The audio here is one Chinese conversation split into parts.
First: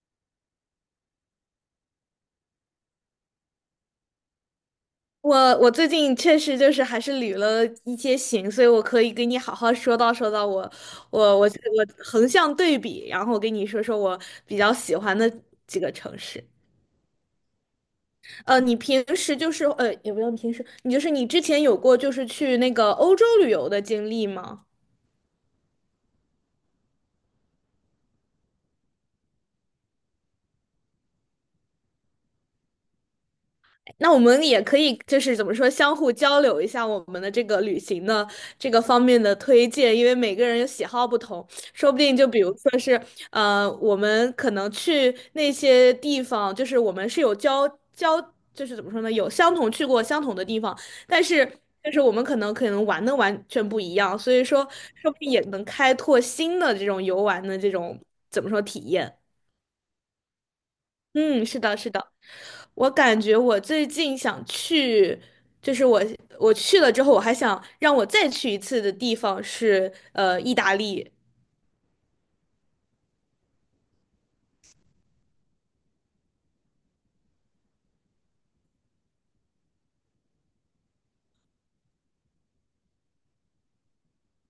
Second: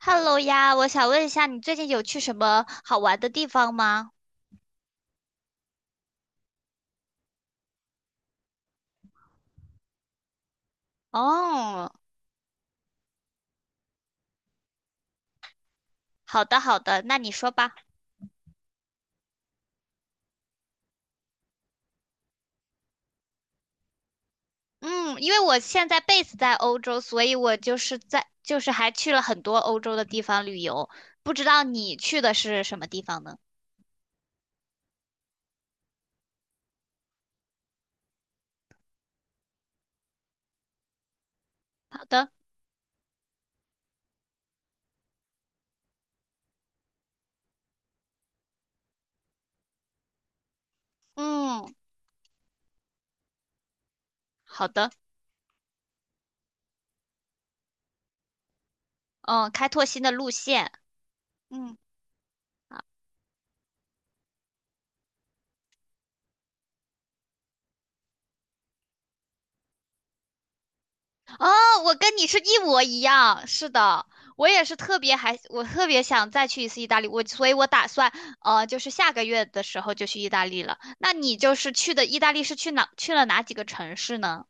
Hello 呀，我想问一下，你最近有去什么好玩的地方吗？我最近确实就是还是旅了一些行，所以我可以给你好好说道说道我我我哦，我横向对比，然后跟你说说我比较喜欢的几个城市。好的好的，那你说吧。你平时就是也不用平时，你就是你之前有过就是去那个欧洲旅游的经历吗？嗯，因为我现在 base 在欧洲，所以我就是在就是还去了很多欧洲的地方旅游。不知道你去的是什么地方呢？那我们也可以就是怎么说，相互交流一下我们的这个旅行的这个方面的推荐，因为每个人喜好不同，说不好定就的。比如说是我们可能去那些地方，就是我们是有交，就是怎么说呢，有相同去过相同的地方，但是嗯，就是我们可能玩的完全不一样，所以说好的。说不定也能开拓新的这种游玩的这种怎么说体验。嗯，开拓新的路线。嗯，是嗯。的，是的，我感觉我最近想去，就是我去了之后，我还想让我再去一次的地方是意大利。哦，我跟你是一模一样，是的，我也是特别还，我特别想再去一次意大利，所以，我打算就是下个月的时候就去意大利了。那你去的意大利是去了哪几个城市呢？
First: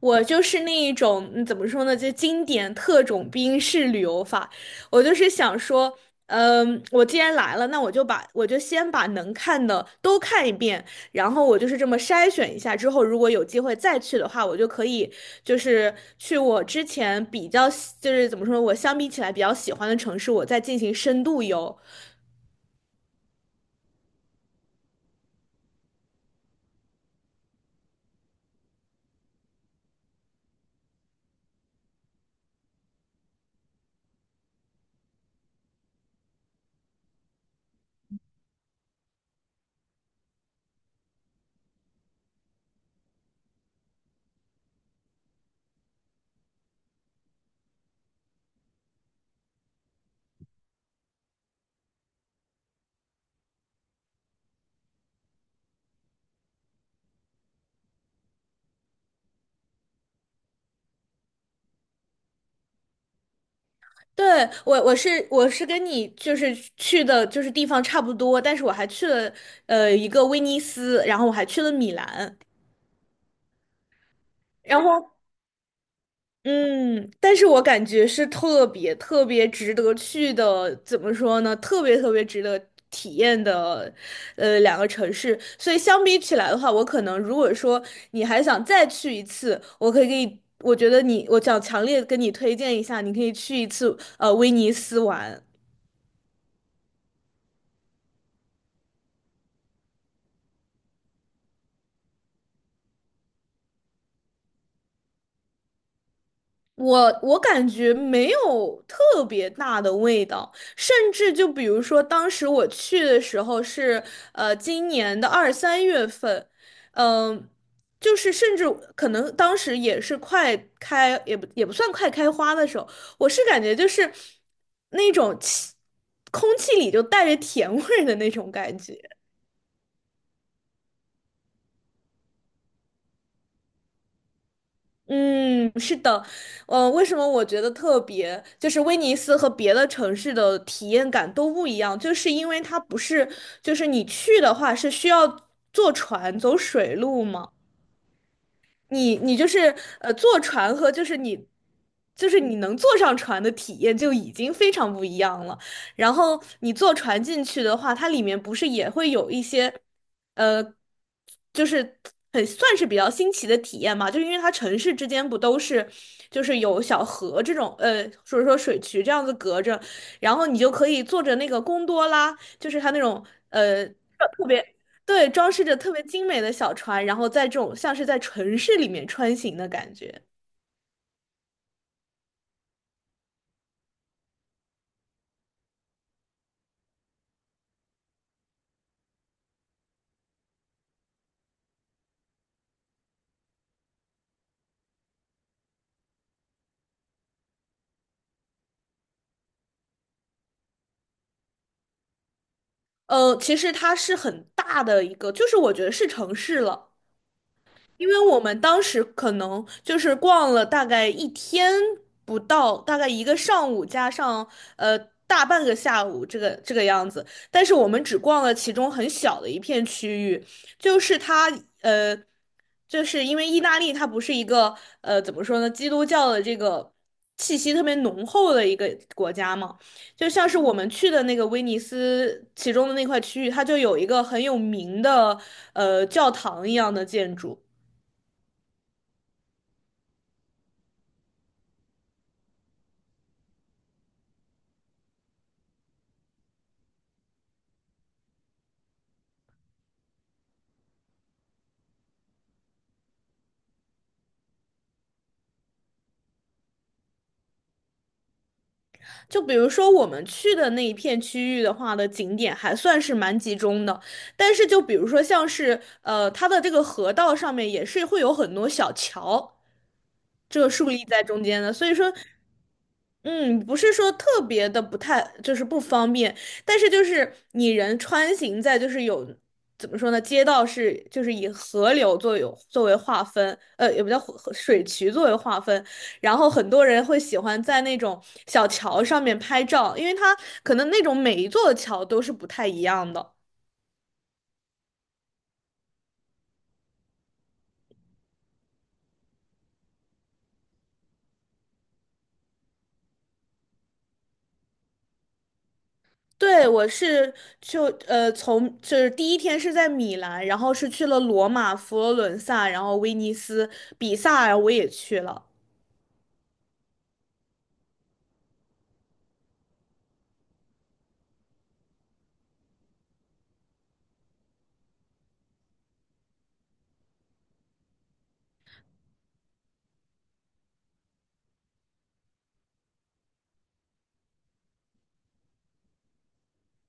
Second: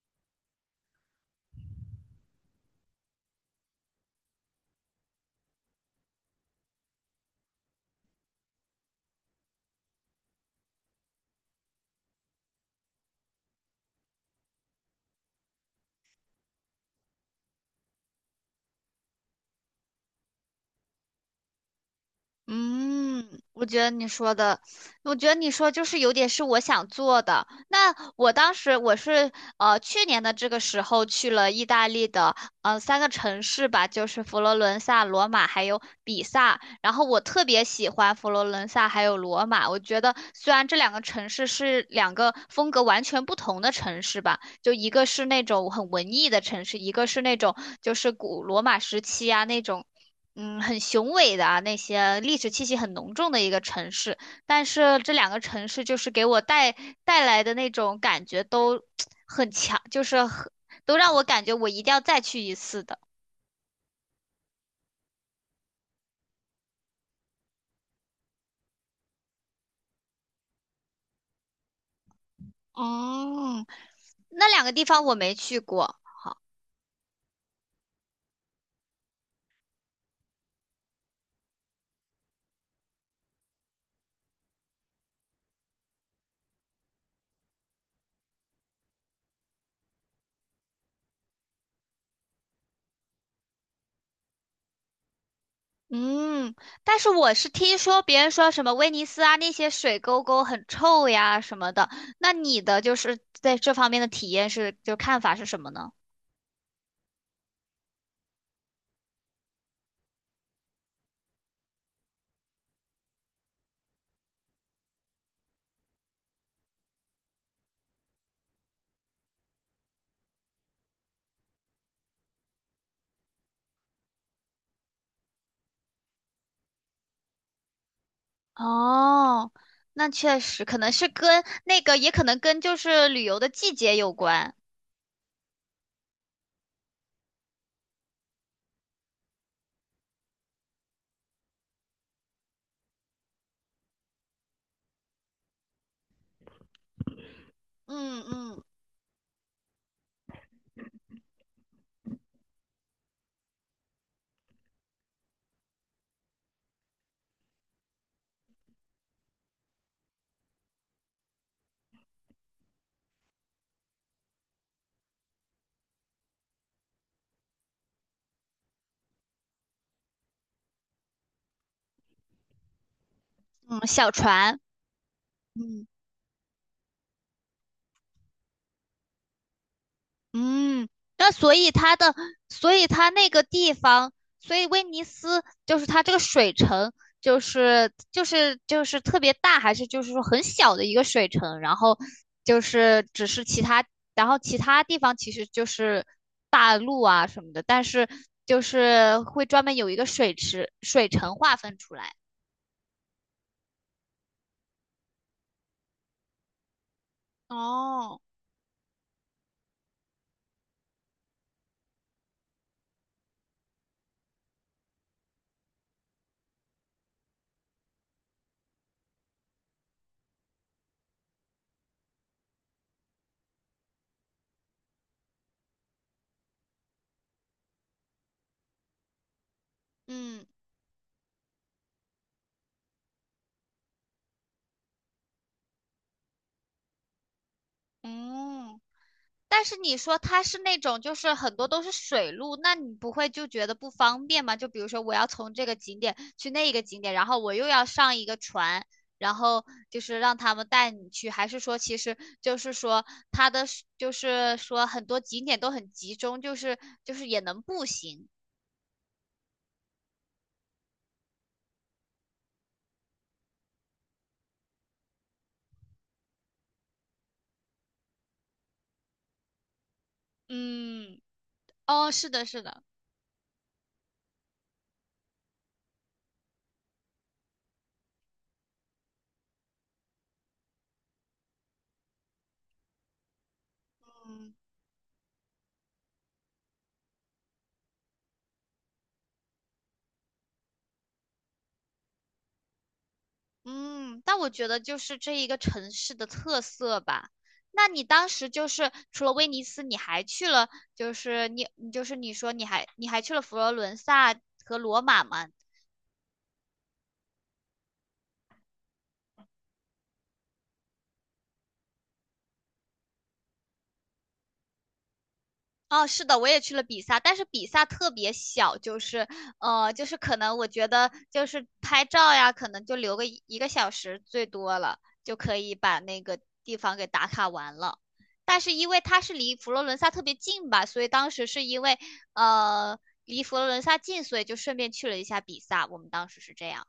我就是那一种，嗯怎么说呢，就经典特种兵式旅游法。我就是想说，嗯，我既然来了，那我就先把能看的都看一遍，然后我就是这么筛选一下，之后如果有机会再去的话，我就可以就是去我之前比较喜就是怎么说，我相比起来比较喜欢的城市，我再进行深度游。嗯，我觉得你说的，我觉得你说有点是我想做的。那我当时是去年的这个时候去了意大利的三个城市吧，就是佛罗伦萨、罗马还有比萨。然后我特别喜欢佛罗伦萨还有罗马，我觉得虽然这两个城市是两个风格完全不同的城市吧。就一个是那种很文艺的城市，一个是那种就是古罗马时期啊那种，嗯，很雄伟的啊那些历史气息很浓重的一个城市。但是这两个城市就是给我带来的那种感觉都很强，就是很都让我感觉我一定要再去一次的。对，我是跟你就是去的就是地方差不多，但是我还去了一个威尼斯，然后我还去了米兰，哦，那两个然地方我后没去过。嗯，但是我感觉是特别特别值得去的，怎么说呢？特别特别值得体验的两个城市，所以相比起来的话，我可能如果说你还想再去一次，我可以给你，我觉得你我想强烈跟你推荐一下，你可以去一次威尼斯玩。嗯，但是我是听说别人说什么威尼斯啊那些水沟沟很臭呀什么的，那你的就是在这方面的体验是，就看法是什么呢？我感觉没有特别大的味道，甚至就比如说当时我去的时候是今年的二三月份，嗯、就是甚至可能当时也是快开，也不算快开花的时候，我是感觉就是那种气，空气里就带着甜味儿的那种感觉。哦，那确实可能是跟那个，也可能跟就是旅游的季节有关。嗯，是的，为什么我觉得特别，就是威尼斯和别的城市的体验感都不一样，就是因为它不是，就是你去的话是需要坐船走水路嘛。嗯嗯。你就是坐船和就是你就是你能坐上船的体验就已经非常不一样了。然后你坐船进去的话，它里面不是也会有一些呃，就是很算是比较新奇的体验嘛，就是因为它城市之间不都是就是有小河这种所以说水渠这样子隔着，然后你就可以坐着那个贡多拉，就是它那种嗯，呃。小特船。别。对，装饰着嗯。特别精美的小船，然后在这种像是在城市里面穿行的感觉。嗯，那所以它的，所以它那个地方，所以威尼斯就是它这个水城，就是特别大，还是就是说很小的一个水城，然后就是只是其他，然后其他地方其实就是大陆啊什么的，但是就是会专门有一个水池，水城划分出来。其实它是很大的一个，就是我觉得是城市了，因哦。为我们当时可能就是逛了大概一天不到，大概一个上午加上呃大半个下午，这个样子。但是我们只逛了其中很小的一片区域，就是它呃，就是因为意大利它不是一个怎么说呢，基督教的这个气息特别浓厚的一个国家嘛。就嗯。像是我们去的那个威尼斯其中的那块区域，它就有一个很有名的教堂一样的建筑。哦。但是你说它是那种就是很多都是水路，那你不会就觉得不方便吗？就比如说我要从这个景点去那一个景点，然后我又要上一个船，然后就是让他们带你去，还是说其实就是说很多景点都很集中，就是也能步行。就比如说我们去的那一片区域的话的景点还算是蛮集中的，但是就比如说像是它的这个河道上面也是会有很多小桥，这个竖立嗯。在中间的，所以哦，说。是的，是的。嗯，不是说特别的不太，就是不方便，但是就是你人穿行在就是有怎么说呢，街道是就是以河流作有作为划分，也不叫河嗯。河水渠作为划分，然后很多人会喜欢在那种小桥上面拍照，因为它可能那种每一座桥都是不太一样的。嗯，但我觉得就是这一个城市的特色吧。那你当时就是除了威尼斯，你还去了，就是你，你就是你说你还你还去了佛罗伦萨和罗马吗？对，我是就从就是第一天是在米兰，然后是去了罗马、佛罗伦萨，然后威尼斯、比萨，我也去了。哦，是的，我也去了比萨，但是比萨特别小，就是就是可能我觉得就是拍照呀，可能就留个一个小时最多了，就可以把那个地方给打卡完了。但是因为它是离佛罗伦萨特别近吧，所以当时是因为离佛罗伦萨近，所以就顺便去了一下比萨。我们当时是这样。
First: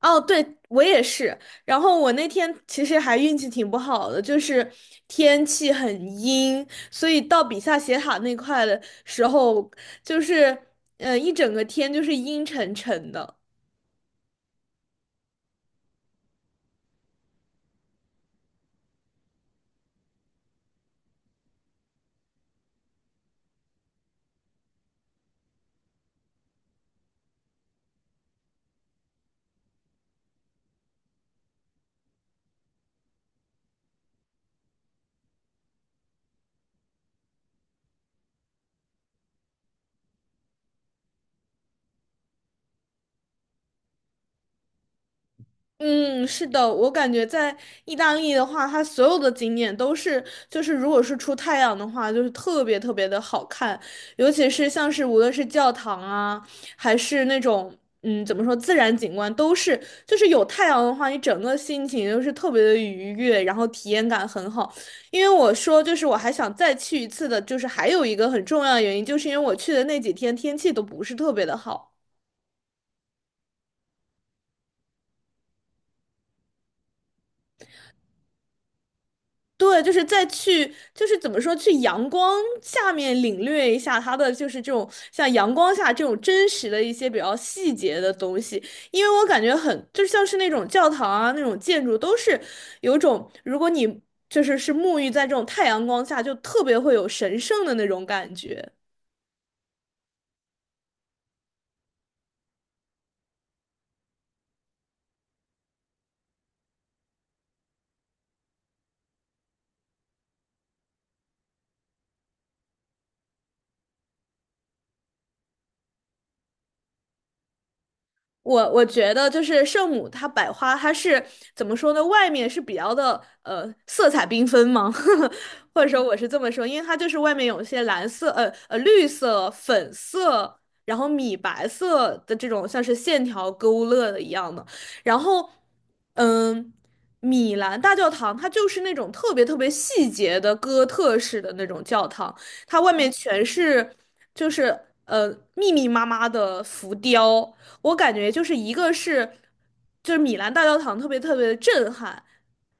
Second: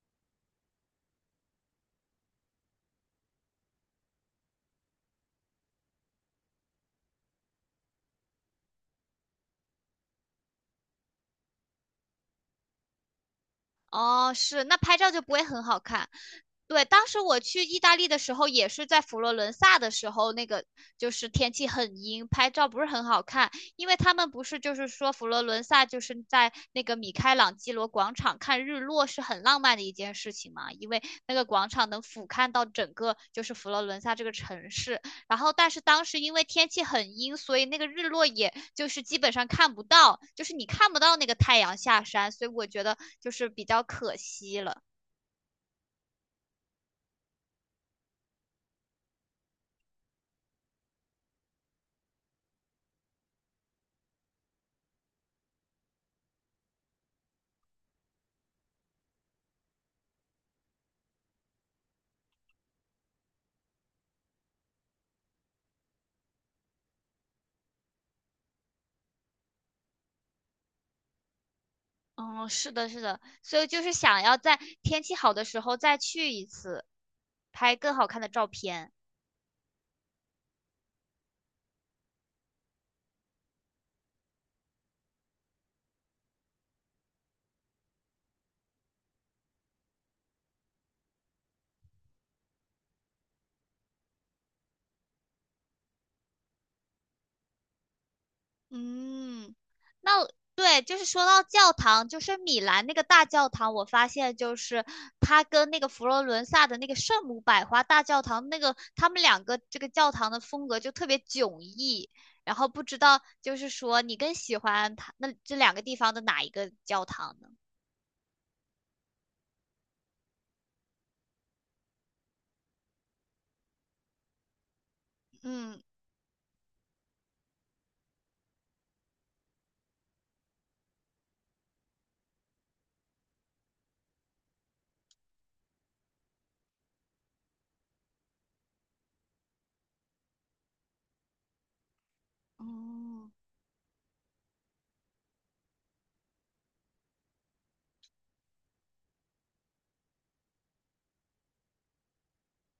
哦，对，我也是。然后我那天其实还运气挺不好的，就是天气很阴，所以到比萨斜塔那块的时候，就是一整个天就是阴沉沉的。哦，是，那拍照就不会很好看。对，当时我去意大利的时候，也是在佛罗伦萨的时候，那个就是天气很阴，拍照不是很好看，因为他们不是就是说佛罗伦萨就是在那个米开朗基罗广场看日落是很浪漫的一件事情嘛，因为那个广场能俯瞰到整个就是佛罗伦萨这个城市，然后，但是当时因为天气很阴，所以那个日落也就是基本上看不到，就是你看不到那个太阳下山，所以我觉得就是比较可惜了。嗯，是的，我感觉在意大利的话，它所有的景点都是，就是如果是出太阳的话，就是特别特别的好看，尤其是像是无论是教堂啊，还是那种嗯怎么说自然景观，都是就是有太阳的话，你整个心情就是特别的愉悦，然后体验感很好。因为我说就是我还想再去一次的，就是还有一个很重要的原因，就是因为我去的那几天天气都不是特别的好。嗯，是的，是的，所以就是想要在天气好的时候再去一次，拍更好看的照片。对，就是再去，就是怎么说，去阳光下面领略一下它的，就是这种像阳光下这种真实的一些比较细节的东西，因为我感觉很，就像是那种教堂啊，那种建筑都是有种，如果你就是沐浴在这种太阳光下，就特别会有神圣的那种感觉。嗯，那对，就是说到教堂，就是米兰那个大教堂，我发现就是它跟那个佛罗伦萨的那个圣母百花大教堂，那个他们两个这个教堂的风格就特别迥异。然后不知道就是说你更喜欢它那这两个地方的哪一个教堂呢？我觉得就是圣母它百花，它是怎么说呢？外面是比较的色彩缤纷吗？嗯。或者说我是这么说，因为它就是外面有一些蓝色、绿色、粉色，然后米白色的这种像是线条勾勒的一样的。然后，嗯，米兰大教堂它就是那种特别特别细节的哥特式的那种教堂，它外面哦。全是就是呃密密麻麻的浮雕。我感觉就是一个是，就是米兰大教堂特别特别的震撼，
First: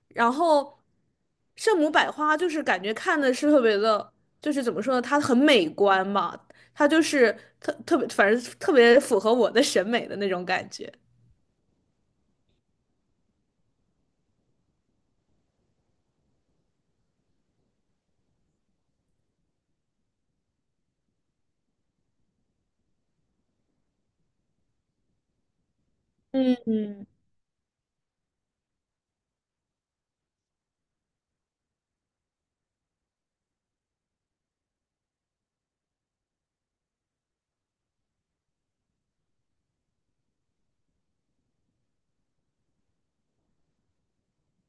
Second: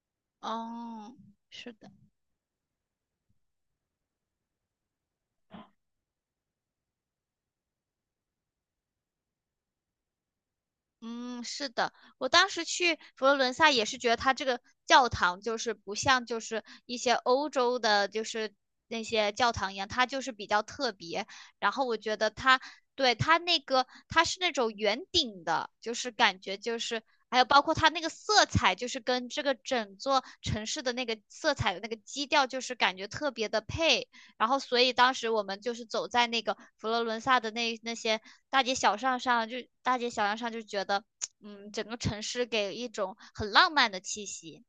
然后哦，是圣的。母百花就是感觉看的是特别的，就是怎么说呢，它很美观嘛，它就是特特别，反正特别符合我的审美的那种感觉。嗯，是的，我当时去佛罗伦萨也是觉得它这个教堂就是不像就是一些欧洲的，就是那些教堂一样，它就是比较特别。然后我觉得它对它那个它是那种圆顶的，就是感嗯觉就是嗯，还有包括它那个色彩，就是跟这个整座城市的那个色彩的那个基调，就是感觉特别的配。然后，所以当时我们就是走在那个佛罗伦萨的那些大街小巷上，就觉得，嗯，整个城市给一种很浪漫的气息。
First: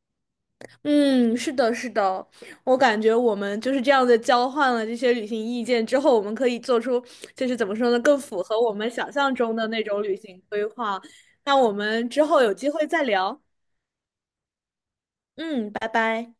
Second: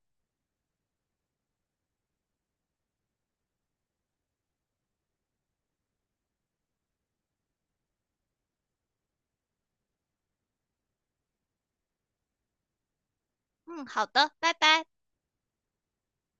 嗯，是的，是的，我感觉我们就是这样的交换了这些旅行意见之后，我们可以做出就是怎么说呢，更符合我们想象中的那种旅行规划。那我们之后有机会再聊。嗯，好的，拜拜。嗯，拜拜。